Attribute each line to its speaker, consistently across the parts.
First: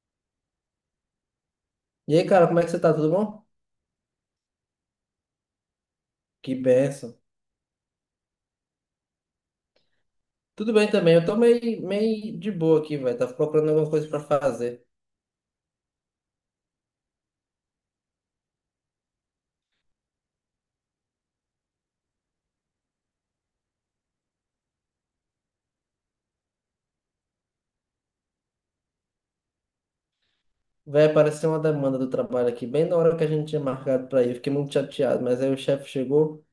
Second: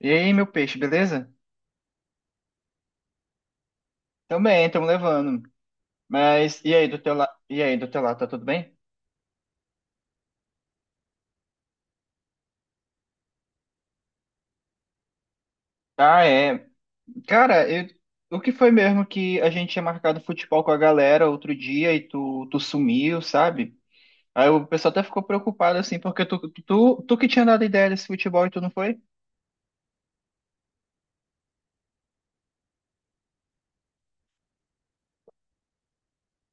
Speaker 1: E aí, meu peixe, beleza?
Speaker 2: E aí, cara, como é que você tá? Tudo bom?
Speaker 1: Também, estamos levando.
Speaker 2: Que benção.
Speaker 1: E aí do teu lado, tá tudo bem?
Speaker 2: Tudo bem também, eu tô meio de boa aqui, velho. Tava procurando alguma coisa pra fazer.
Speaker 1: Ah, é. Cara, o que foi mesmo que a gente tinha marcado futebol com a galera outro dia e tu sumiu, sabe? Aí o pessoal até ficou preocupado assim, porque tu que tinha dado ideia desse futebol e tu não foi?
Speaker 2: Vai aparecer uma demanda do trabalho aqui, bem na hora que a gente tinha marcado pra ir. Fiquei muito chateado, mas aí o chefe chegou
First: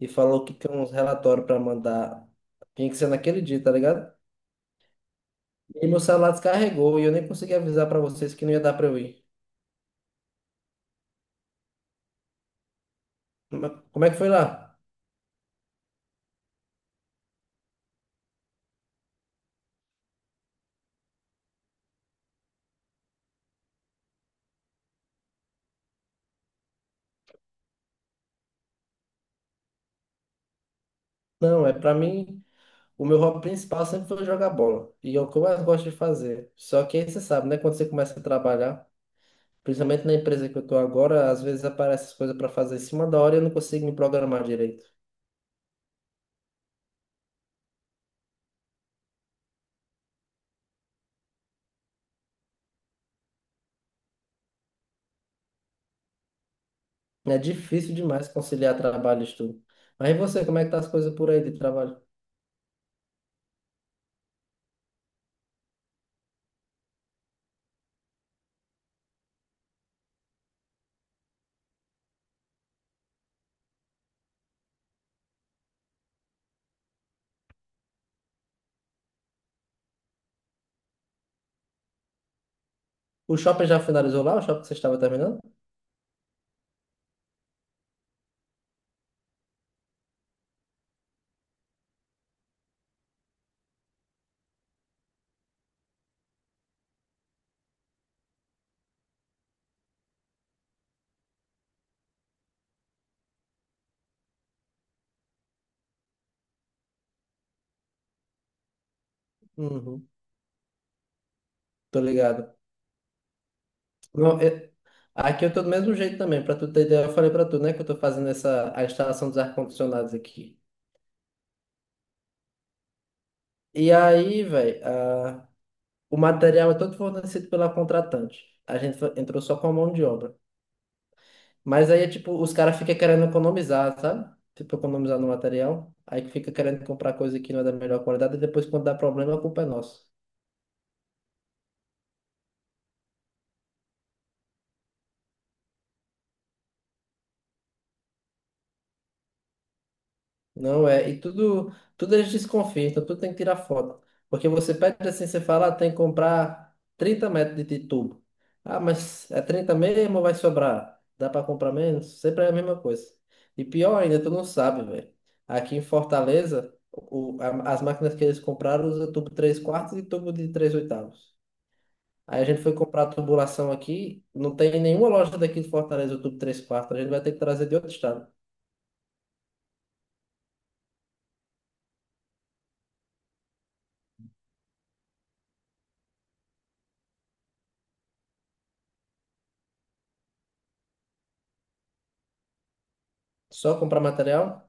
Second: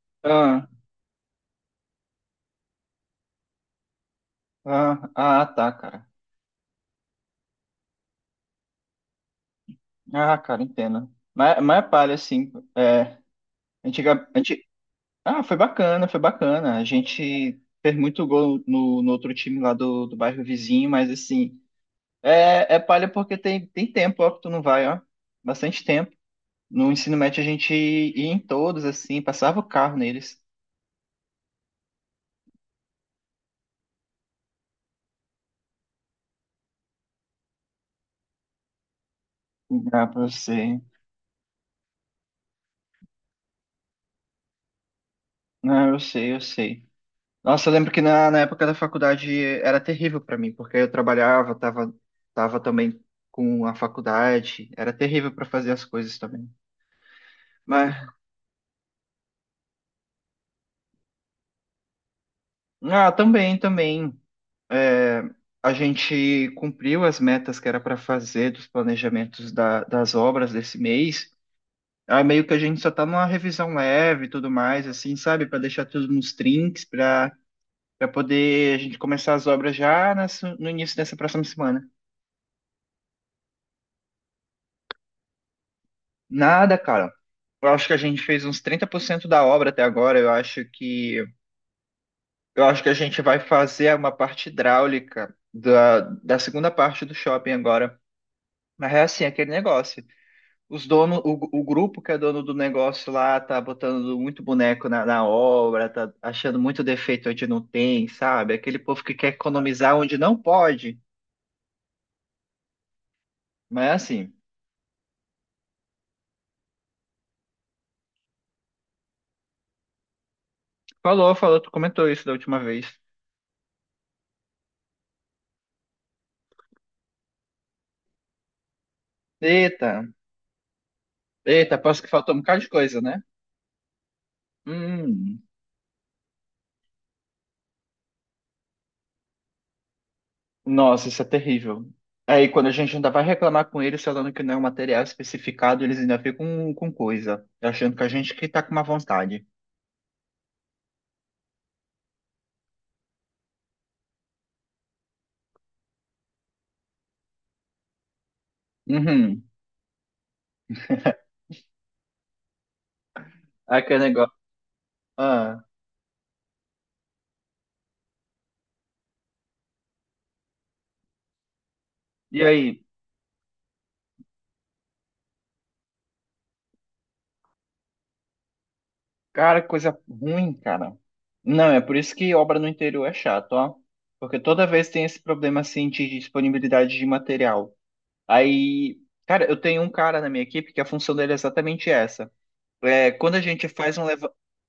Speaker 2: e falou que
Speaker 1: Ah,
Speaker 2: tem uns relatórios pra mandar. Tinha que ser naquele dia, tá ligado?
Speaker 1: ah, ah, tá,
Speaker 2: E meu
Speaker 1: cara.
Speaker 2: celular descarregou e eu nem consegui avisar pra vocês que não ia dar pra eu ir.
Speaker 1: Ah, cara, entendo. Mas é palha, assim. É,
Speaker 2: Mas como é que
Speaker 1: antiga.
Speaker 2: foi lá?
Speaker 1: Ah, foi bacana, foi bacana. A gente fez muito gol no outro time lá do bairro vizinho, mas assim, é palha porque tem tempo, ó, que tu não vai, ó. Bastante tempo. No ensino médio a gente ia em todos, assim, passava o carro neles.
Speaker 2: Não, é pra mim, o meu hobby principal sempre foi jogar bola. E é o que eu mais gosto de fazer. Só que aí você sabe, né? Quando você começa a trabalhar.
Speaker 1: Ah,
Speaker 2: Principalmente
Speaker 1: pra
Speaker 2: na empresa que eu tô
Speaker 1: você.
Speaker 2: agora, às vezes aparecem as coisas para fazer em cima da hora e eu não consigo me programar direito.
Speaker 1: Ah, eu sei, eu sei. Nossa, eu lembro que na época da faculdade era terrível pra mim, porque eu trabalhava, tava também com a faculdade, era terrível pra fazer as coisas também.
Speaker 2: É
Speaker 1: Mas
Speaker 2: difícil demais conciliar trabalho e estudo. Mas e você, como é que tá as coisas por aí de trabalho?
Speaker 1: também, também. É, a gente cumpriu as metas que era para fazer dos planejamentos da- das obras desse mês. Aí meio que a gente só tá numa revisão leve e tudo mais, assim, sabe? Para deixar tudo nos trinks para poder a gente começar as obras já no início dessa próxima semana.
Speaker 2: O shopping já finalizou lá? O shopping que você estava terminando?
Speaker 1: Nada, cara. Eu acho que a gente fez uns 30% da obra até agora. Eu acho que a gente vai fazer uma parte hidráulica da segunda parte do shopping agora. Mas é assim, é aquele negócio. Os donos, o grupo que é dono do negócio lá tá botando muito boneco na obra, tá achando muito defeito onde não tem, sabe? Aquele povo que quer economizar
Speaker 2: Uhum,
Speaker 1: onde não pode.
Speaker 2: tô ligado.
Speaker 1: Mas é assim,
Speaker 2: Não, eu- Aqui eu tô do mesmo jeito também, pra tu ter ideia, eu falei pra tu, né, que eu tô fazendo essa, a instalação dos ar-condicionados aqui.
Speaker 1: falou, falou, tu comentou isso da última vez.
Speaker 2: E aí, velho, o material é todo fornecido pela contratante. A gente entrou só com a mão de
Speaker 1: Eita,
Speaker 2: obra.
Speaker 1: eita,
Speaker 2: Mas
Speaker 1: parece
Speaker 2: aí
Speaker 1: que
Speaker 2: é tipo,
Speaker 1: faltou um
Speaker 2: os
Speaker 1: bocado de
Speaker 2: caras ficam
Speaker 1: coisa, né?
Speaker 2: querendo economizar, sabe? Tipo, economizar no
Speaker 1: Hum,
Speaker 2: material. Aí que fica querendo comprar coisa que não é da melhor qualidade e depois quando dá problema a culpa é nossa.
Speaker 1: nossa, isso é terrível. Aí quando a gente ainda vai reclamar com eles falando que não é um material especificado, eles ainda ficam com coisa, achando que a gente que tá com uma vontade.
Speaker 2: Não é. E tudo eles desconfiam, então tudo tem que tirar foto. Porque você pede assim, você fala, ah, tem que comprar 30 metros de tubo. Ah, mas é
Speaker 1: Uhum.
Speaker 2: 30 mesmo ou vai sobrar? Dá para comprar menos? Sempre é a mesma coisa. E
Speaker 1: Aquele
Speaker 2: pior ainda, tu
Speaker 1: negócio.
Speaker 2: não sabe, velho.
Speaker 1: Ah,
Speaker 2: Aqui em Fortaleza, as máquinas que eles compraram usam tubo 3 quartos e tubo de 3 oitavos. Aí
Speaker 1: e
Speaker 2: a gente foi
Speaker 1: aí?
Speaker 2: comprar a tubulação aqui, não tem nenhuma loja daqui de Fortaleza, o tubo três quartos, a gente vai ter que trazer de outro estado.
Speaker 1: Cara, que coisa ruim, cara. Não, é por isso que obra no interior é chato, ó. Porque toda vez tem esse problema assim de disponibilidade de material. Aí, cara, eu tenho um cara na minha equipe que a função dele é exatamente essa. É, quando a gente
Speaker 2: Só
Speaker 1: faz
Speaker 2: comprar
Speaker 1: um leva...
Speaker 2: material?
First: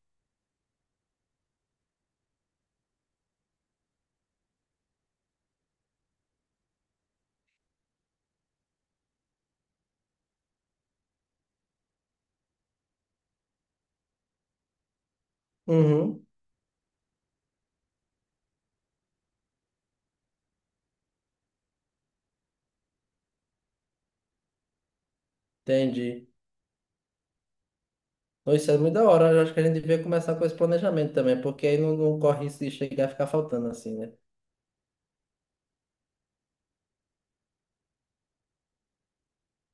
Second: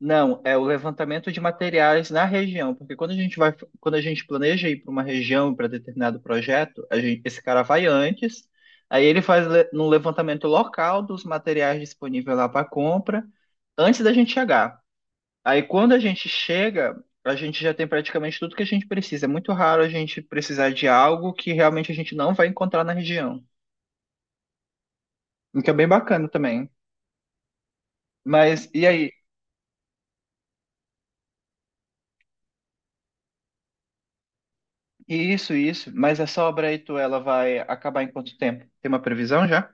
Speaker 1: Não, é o levantamento de materiais na região, porque quando a gente planeja ir para uma região para determinado projeto, esse cara vai antes, aí ele faz no levantamento local dos materiais disponíveis lá para compra antes da gente chegar. Aí quando a
Speaker 2: Uhum,
Speaker 1: gente chega, a gente já tem praticamente tudo que a gente precisa. É muito raro a gente precisar de algo que realmente a gente não vai encontrar na região. O que é bem bacana
Speaker 2: entendi.
Speaker 1: também.
Speaker 2: Então, isso
Speaker 1: Mas
Speaker 2: é
Speaker 1: e
Speaker 2: muito da
Speaker 1: aí?
Speaker 2: hora, eu acho que a gente devia começar com esse planejamento também, porque aí não corre risco de chegar a ficar faltando assim, né?
Speaker 1: E isso, isso. Mas essa obra aí, tu, ela vai acabar em quanto tempo? Tem uma previsão já?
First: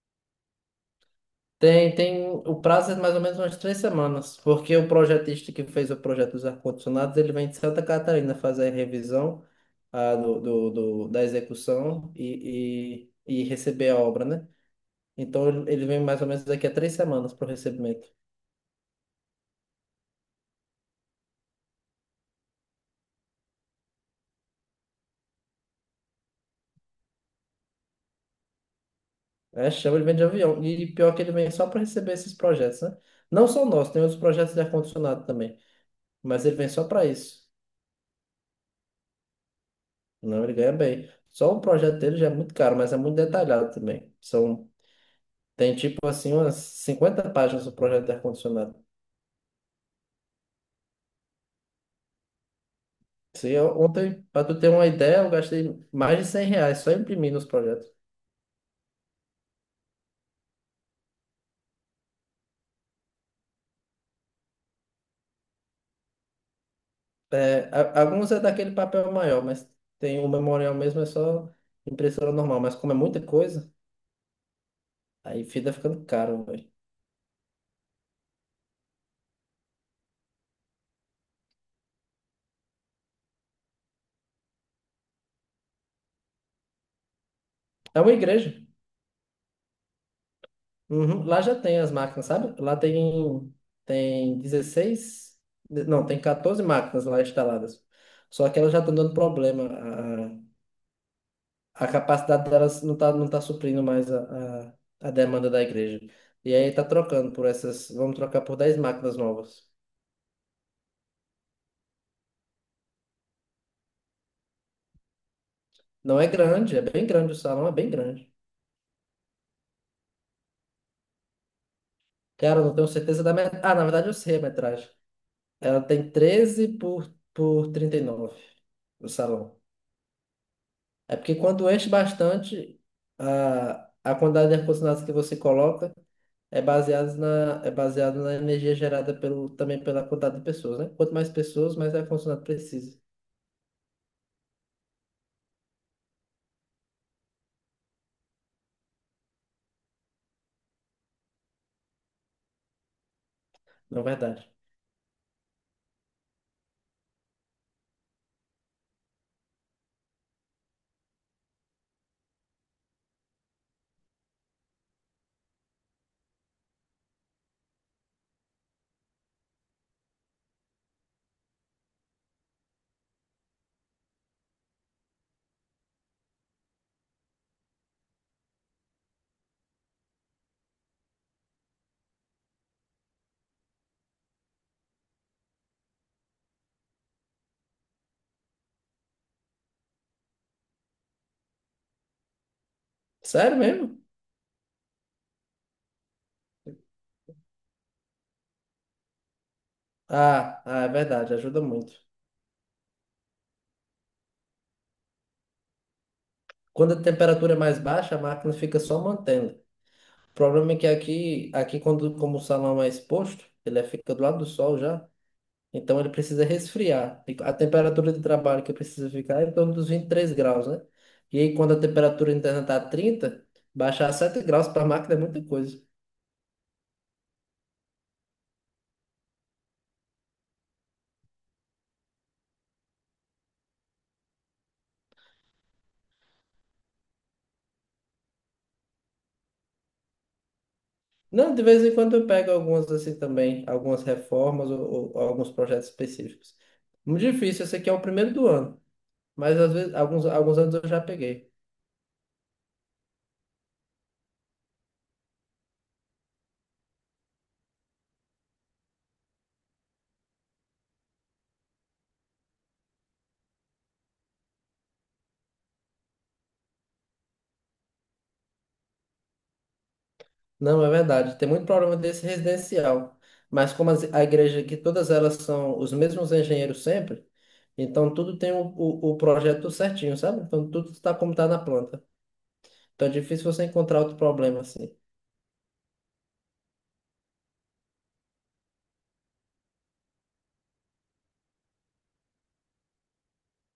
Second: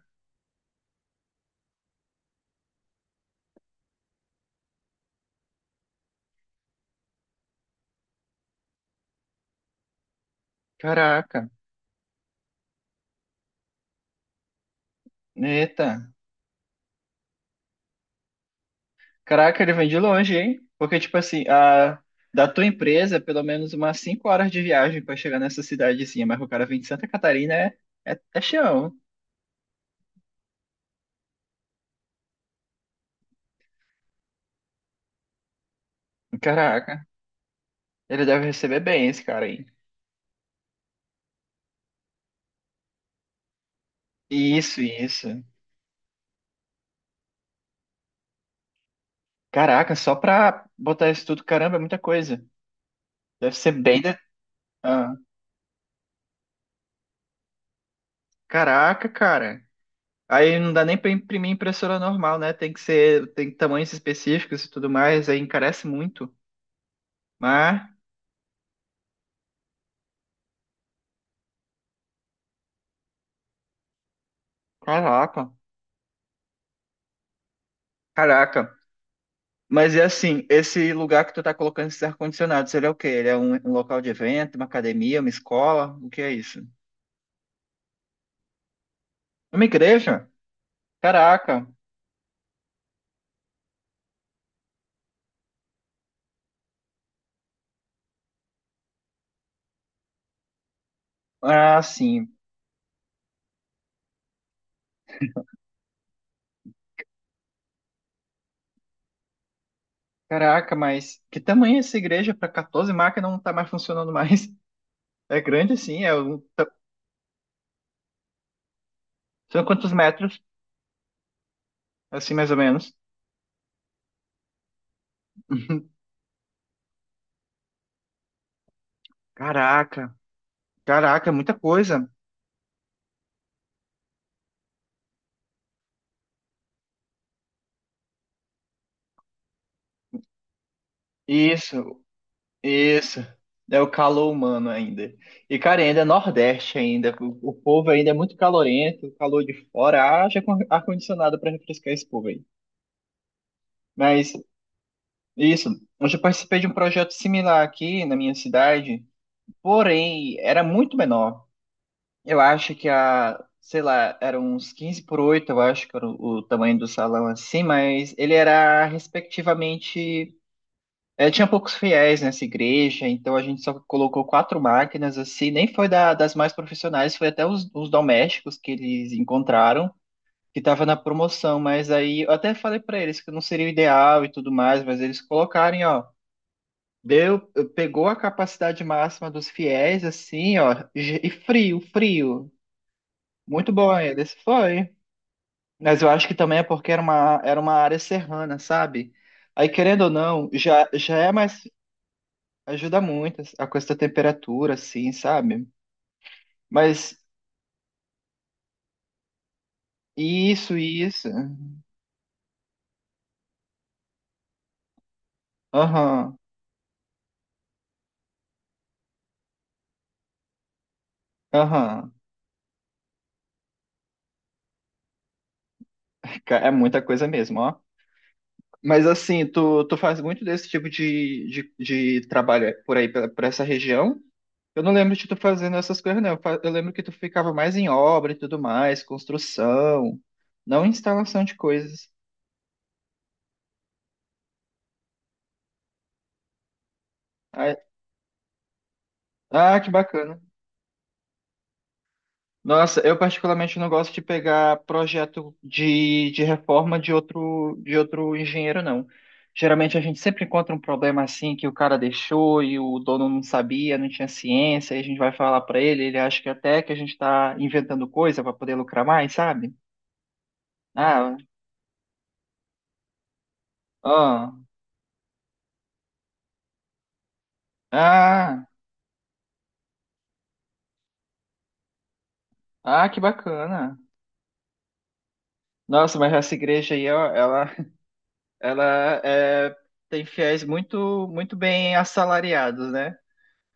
Speaker 2: Tem, tem, o prazo é mais ou menos umas três semanas, porque o projetista que fez o projeto dos ar-condicionados, ele vem de Santa Catarina fazer a revisão da
Speaker 1: Caraca.
Speaker 2: execução e receber a obra, né? Então ele
Speaker 1: Eita.
Speaker 2: vem mais ou menos daqui a três semanas para o recebimento.
Speaker 1: Caraca, ele vem de longe, hein? Porque, tipo assim, a... da tua empresa, pelo menos umas 5 horas de viagem pra chegar nessa cidadezinha. Mas o cara vem de Santa Catarina, é chão.
Speaker 2: É, chama, ele vem de avião. E pior que ele vem só para receber esses projetos, né? Não só nós, tem outros projetos de ar-condicionado também. Mas ele vem só para
Speaker 1: Caraca.
Speaker 2: isso.
Speaker 1: Ele deve receber bem esse cara aí.
Speaker 2: Não, ele ganha bem. Só o projeto dele já é muito caro, mas é muito detalhado também. São,
Speaker 1: Isso, isso.
Speaker 2: tem tipo assim umas 50 páginas do projeto de ar-condicionado.
Speaker 1: Caraca, só pra botar isso tudo, caramba, é muita coisa.
Speaker 2: Se
Speaker 1: Deve ser
Speaker 2: eu-
Speaker 1: bem. De...
Speaker 2: Ontem, para tu ter uma
Speaker 1: Ah,
Speaker 2: ideia, eu gastei mais de 100 reais só imprimindo os projetos.
Speaker 1: caraca, cara. Aí não dá nem pra imprimir em impressora normal, né? Tem que ser, tem tamanhos específicos e tudo mais, aí encarece muito.
Speaker 2: É,
Speaker 1: Mas,
Speaker 2: alguns é daquele papel maior, mas tem o memorial mesmo, é só impressora normal. Mas como é muita coisa, aí
Speaker 1: caraca,
Speaker 2: fica ficando caro, velho.
Speaker 1: caraca. Mas é assim, esse lugar que tu tá colocando esses ar-condicionados, ele é o quê? Ele é um, um local de evento, uma academia, uma escola? O que é isso?
Speaker 2: É uma igreja.
Speaker 1: Uma igreja?
Speaker 2: Uhum. Lá já
Speaker 1: Caraca.
Speaker 2: tem as máquinas, sabe? Lá tem, tem 16, não, tem 14 máquinas lá instaladas. Só que elas já estão dando problema.
Speaker 1: Ah,
Speaker 2: A
Speaker 1: sim.
Speaker 2: capacidade delas não tá suprindo mais a demanda da igreja. E aí tá trocando por essas, vamos trocar por 10 máquinas novas.
Speaker 1: Caraca, mas que tamanho é essa igreja para 14 máquinas não tá mais funcionando mais? É grande assim, é
Speaker 2: Não é
Speaker 1: um...
Speaker 2: grande, é bem grande o salão, é bem grande.
Speaker 1: são quantos metros? Assim mais ou
Speaker 2: Cara, eu não tenho
Speaker 1: menos.
Speaker 2: certeza da metragem. Ah, na verdade eu sei a metragem. Ela tem 13 por 39 o salão.
Speaker 1: Caraca,
Speaker 2: É
Speaker 1: caraca, é
Speaker 2: porque
Speaker 1: muita
Speaker 2: quando enche
Speaker 1: coisa.
Speaker 2: bastante, a quantidade de ar-condicionado que você coloca é baseado na energia gerada pelo, também pela quantidade de pessoas, né? Quanto mais pessoas, mais
Speaker 1: Isso,
Speaker 2: ar-condicionado precisa.
Speaker 1: isso. É o calor humano ainda. E, cara, ainda é Nordeste ainda. O povo ainda é muito calorento, o calor de fora. Haja com ar-condicionado para refrescar esse povo aí.
Speaker 2: Não é
Speaker 1: Mas,
Speaker 2: verdade.
Speaker 1: isso. Eu já participei de um projeto similar aqui na minha cidade, porém, era muito menor. Eu acho que a, sei lá, era uns 15 por 8. Eu acho que era o tamanho do salão assim, mas ele era respectivamente. É, tinha poucos fiéis nessa igreja, então a gente só colocou quatro máquinas assim, nem foi da- das mais profissionais, foi até os domésticos que eles encontraram, que estava na promoção, mas aí eu até falei para eles que não seria o ideal e tudo mais, mas eles colocarem, ó. Deu, pegou a capacidade máxima dos fiéis, assim, ó, e frio, frio.
Speaker 2: Sério
Speaker 1: Muito bom
Speaker 2: mesmo?
Speaker 1: ele, esse foi. Mas eu acho que também é porque era uma, área serrana, sabe? Aí, querendo ou não,
Speaker 2: É
Speaker 1: já é
Speaker 2: verdade, ajuda
Speaker 1: mais.
Speaker 2: muito.
Speaker 1: Ajuda muito a questão da temperatura, assim, sabe?
Speaker 2: Quando a
Speaker 1: Mas
Speaker 2: temperatura é mais baixa, a máquina fica só mantendo. O problema é
Speaker 1: isso,
Speaker 2: que
Speaker 1: isso.
Speaker 2: aqui quando, como o salão é exposto, fica do lado do sol já, então ele
Speaker 1: Aham,
Speaker 2: precisa resfriar. E a temperatura de trabalho que precisa ficar é em torno dos 23 graus, né? E aí quando a
Speaker 1: aham.
Speaker 2: temperatura interna tá trinta, baixar 7 graus para a máquina é muita coisa.
Speaker 1: Ca- É muita coisa mesmo, ó. Mas assim, tu faz muito desse tipo de trabalho por aí, pela- por essa região? Eu não lembro de tu fazendo essas coisas, não. Eu lembro que tu ficava mais em obra e tudo mais, construção, não instalação
Speaker 2: Não,
Speaker 1: de
Speaker 2: de vez em
Speaker 1: coisas.
Speaker 2: quando eu pego algumas assim também, algumas reformas ou alguns projetos específicos. Muito difícil,
Speaker 1: Ah,
Speaker 2: esse aqui é o primeiro do ano, mas às
Speaker 1: ah, que
Speaker 2: vezes
Speaker 1: bacana.
Speaker 2: alguns anos eu já peguei.
Speaker 1: Nossa, eu particularmente não gosto de pegar projeto de reforma de outro engenheiro, não. Geralmente a gente sempre encontra um problema assim que o cara deixou e o dono não sabia, não tinha ciência, e a gente vai falar pra ele, ele acha que até que a gente tá inventando coisa pra poder lucrar mais, sabe?
Speaker 2: Não, é
Speaker 1: Ah,
Speaker 2: verdade. Tem muito problema desse residencial. Mas como a
Speaker 1: ó,
Speaker 2: igreja aqui, todas elas são os mesmos engenheiros sempre, então tudo tem o,
Speaker 1: ah,
Speaker 2: o, o projeto certinho, sabe? Então tudo está como está na planta.
Speaker 1: ah,
Speaker 2: Então é
Speaker 1: que
Speaker 2: difícil você
Speaker 1: bacana.
Speaker 2: encontrar outro problema assim.
Speaker 1: Nossa, mas essa igreja aí, ó, ela, ela é, tem fiéis muito, muito bem assalariados, né?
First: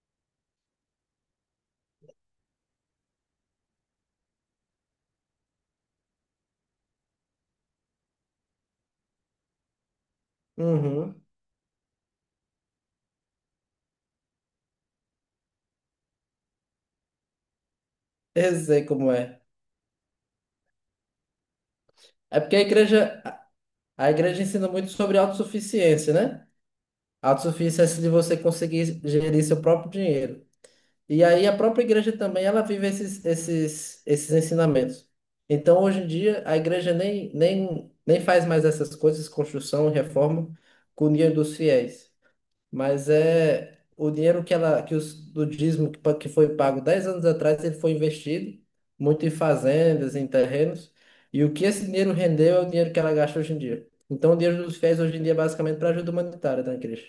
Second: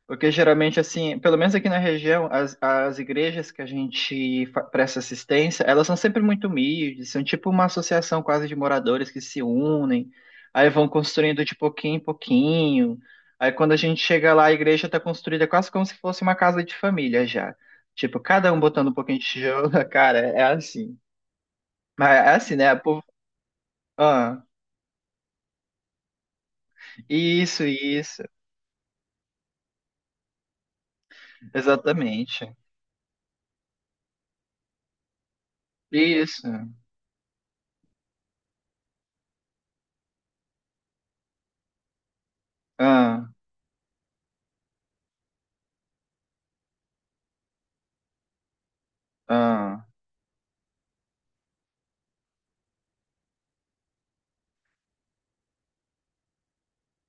Speaker 1: Porque geralmente, assim, pelo menos aqui na região, as igrejas que a gente presta assistência, elas são sempre muito humildes, são tipo uma associação quase de moradores que se unem, aí vão
Speaker 2: Uhum.
Speaker 1: construindo de pouquinho em pouquinho. Aí quando a gente chega lá, a igreja está construída quase como se fosse uma casa de família já. Tipo, cada
Speaker 2: Eu
Speaker 1: um
Speaker 2: sei
Speaker 1: botando um
Speaker 2: como
Speaker 1: pouquinho de
Speaker 2: é.
Speaker 1: tijolo na cara, é assim. Mas é
Speaker 2: É
Speaker 1: assim,
Speaker 2: porque
Speaker 1: né? Pô,
Speaker 2: a igreja
Speaker 1: ah,
Speaker 2: ensina muito sobre autossuficiência, né?
Speaker 1: isso,
Speaker 2: Autossuficiência é de
Speaker 1: isso,
Speaker 2: você conseguir gerir seu próprio dinheiro. E aí a própria igreja também,
Speaker 1: exatamente.
Speaker 2: ela vive esses ensinamentos. Então, hoje em dia,
Speaker 1: Isso,
Speaker 2: a igreja nem faz mais essas coisas, construção, reforma, com o dinheiro dos fiéis. Mas
Speaker 1: ah,
Speaker 2: é o dinheiro que do dízimo que foi pago 10 anos atrás, ele foi investido muito em
Speaker 1: ah.
Speaker 2: fazendas, em terrenos. E o que esse dinheiro rendeu é o dinheiro que ela gasta hoje em dia. Então, o dinheiro dos fiéis hoje em dia é basicamente para ajuda humanitária da igreja.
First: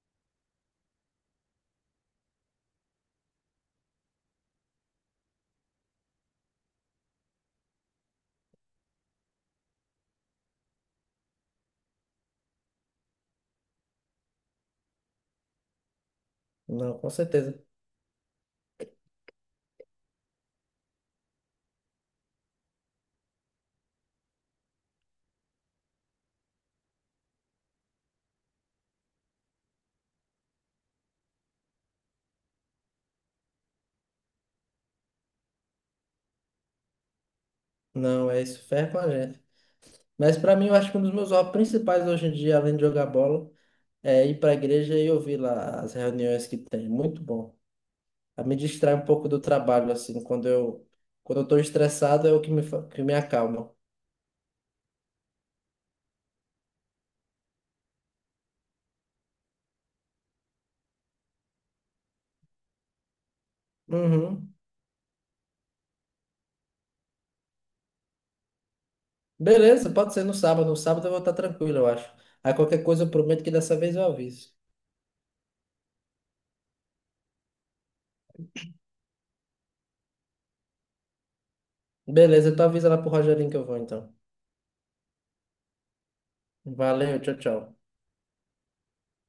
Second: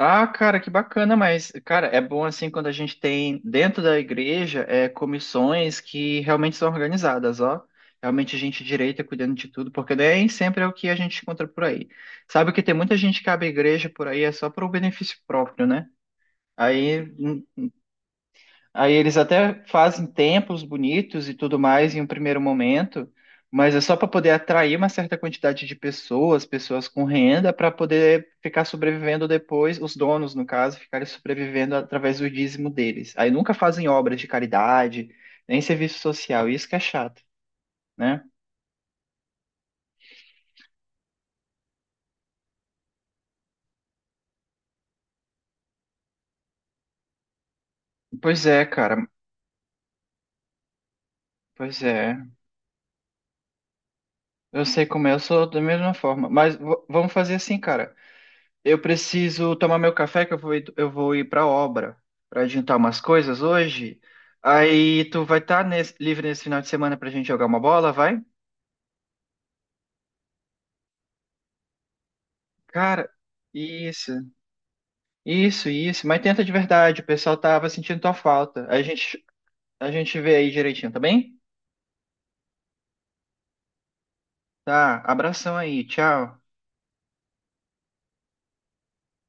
Speaker 1: Ah, cara, que bacana, mas, cara, é bom assim quando a gente tem dentro da igreja é, comissões que realmente são organizadas, ó. Realmente gente direita cuidando de tudo, porque nem sempre é o que a gente encontra por aí. Sabe que tem muita gente que abre igreja por aí é só para o benefício próprio, né?
Speaker 2: Não,
Speaker 1: Aí
Speaker 2: com certeza.
Speaker 1: Aí eles até fazem templos bonitos e tudo mais em um primeiro momento, mas é só para poder atrair uma certa quantidade de pessoas, pessoas com renda, para poder ficar sobrevivendo depois, os donos, no caso, ficarem sobrevivendo através do dízimo deles. Aí nunca fazem obras de caridade, nem serviço social, isso que é chato, né?
Speaker 2: Não, é isso, ferra com a gente. Mas para mim, eu acho que um dos meus hobbies principais hoje em dia, além de jogar bola, é ir para a igreja e ouvir lá as reuniões que tem. Muito bom. A
Speaker 1: Pois
Speaker 2: me
Speaker 1: é,
Speaker 2: distrai
Speaker 1: cara,
Speaker 2: um pouco do trabalho, assim, quando eu estou
Speaker 1: pois é.
Speaker 2: estressado é o que que me acalma.
Speaker 1: Eu sei como é, eu sou da mesma forma, mas vamos fazer assim, cara. Eu preciso tomar meu café que eu vou ir para obra para adiantar umas coisas hoje.
Speaker 2: Uhum.
Speaker 1: Aí tu vai estar livre nesse final de semana pra gente jogar uma bola, vai?
Speaker 2: Beleza, pode ser no sábado. No sábado eu vou estar tranquilo, eu acho. Aí qualquer coisa
Speaker 1: Cara,
Speaker 2: eu prometo que dessa vez eu
Speaker 1: isso,
Speaker 2: aviso.
Speaker 1: isso, isso. Mas tenta de verdade, o pessoal tava sentindo tua falta. A gente vê aí direitinho, tá bem?
Speaker 2: Beleza, tu avisa lá pro Rogerinho que eu vou então.
Speaker 1: Tá, abração aí, tchau.
Speaker 2: Valeu, tchau, tchau.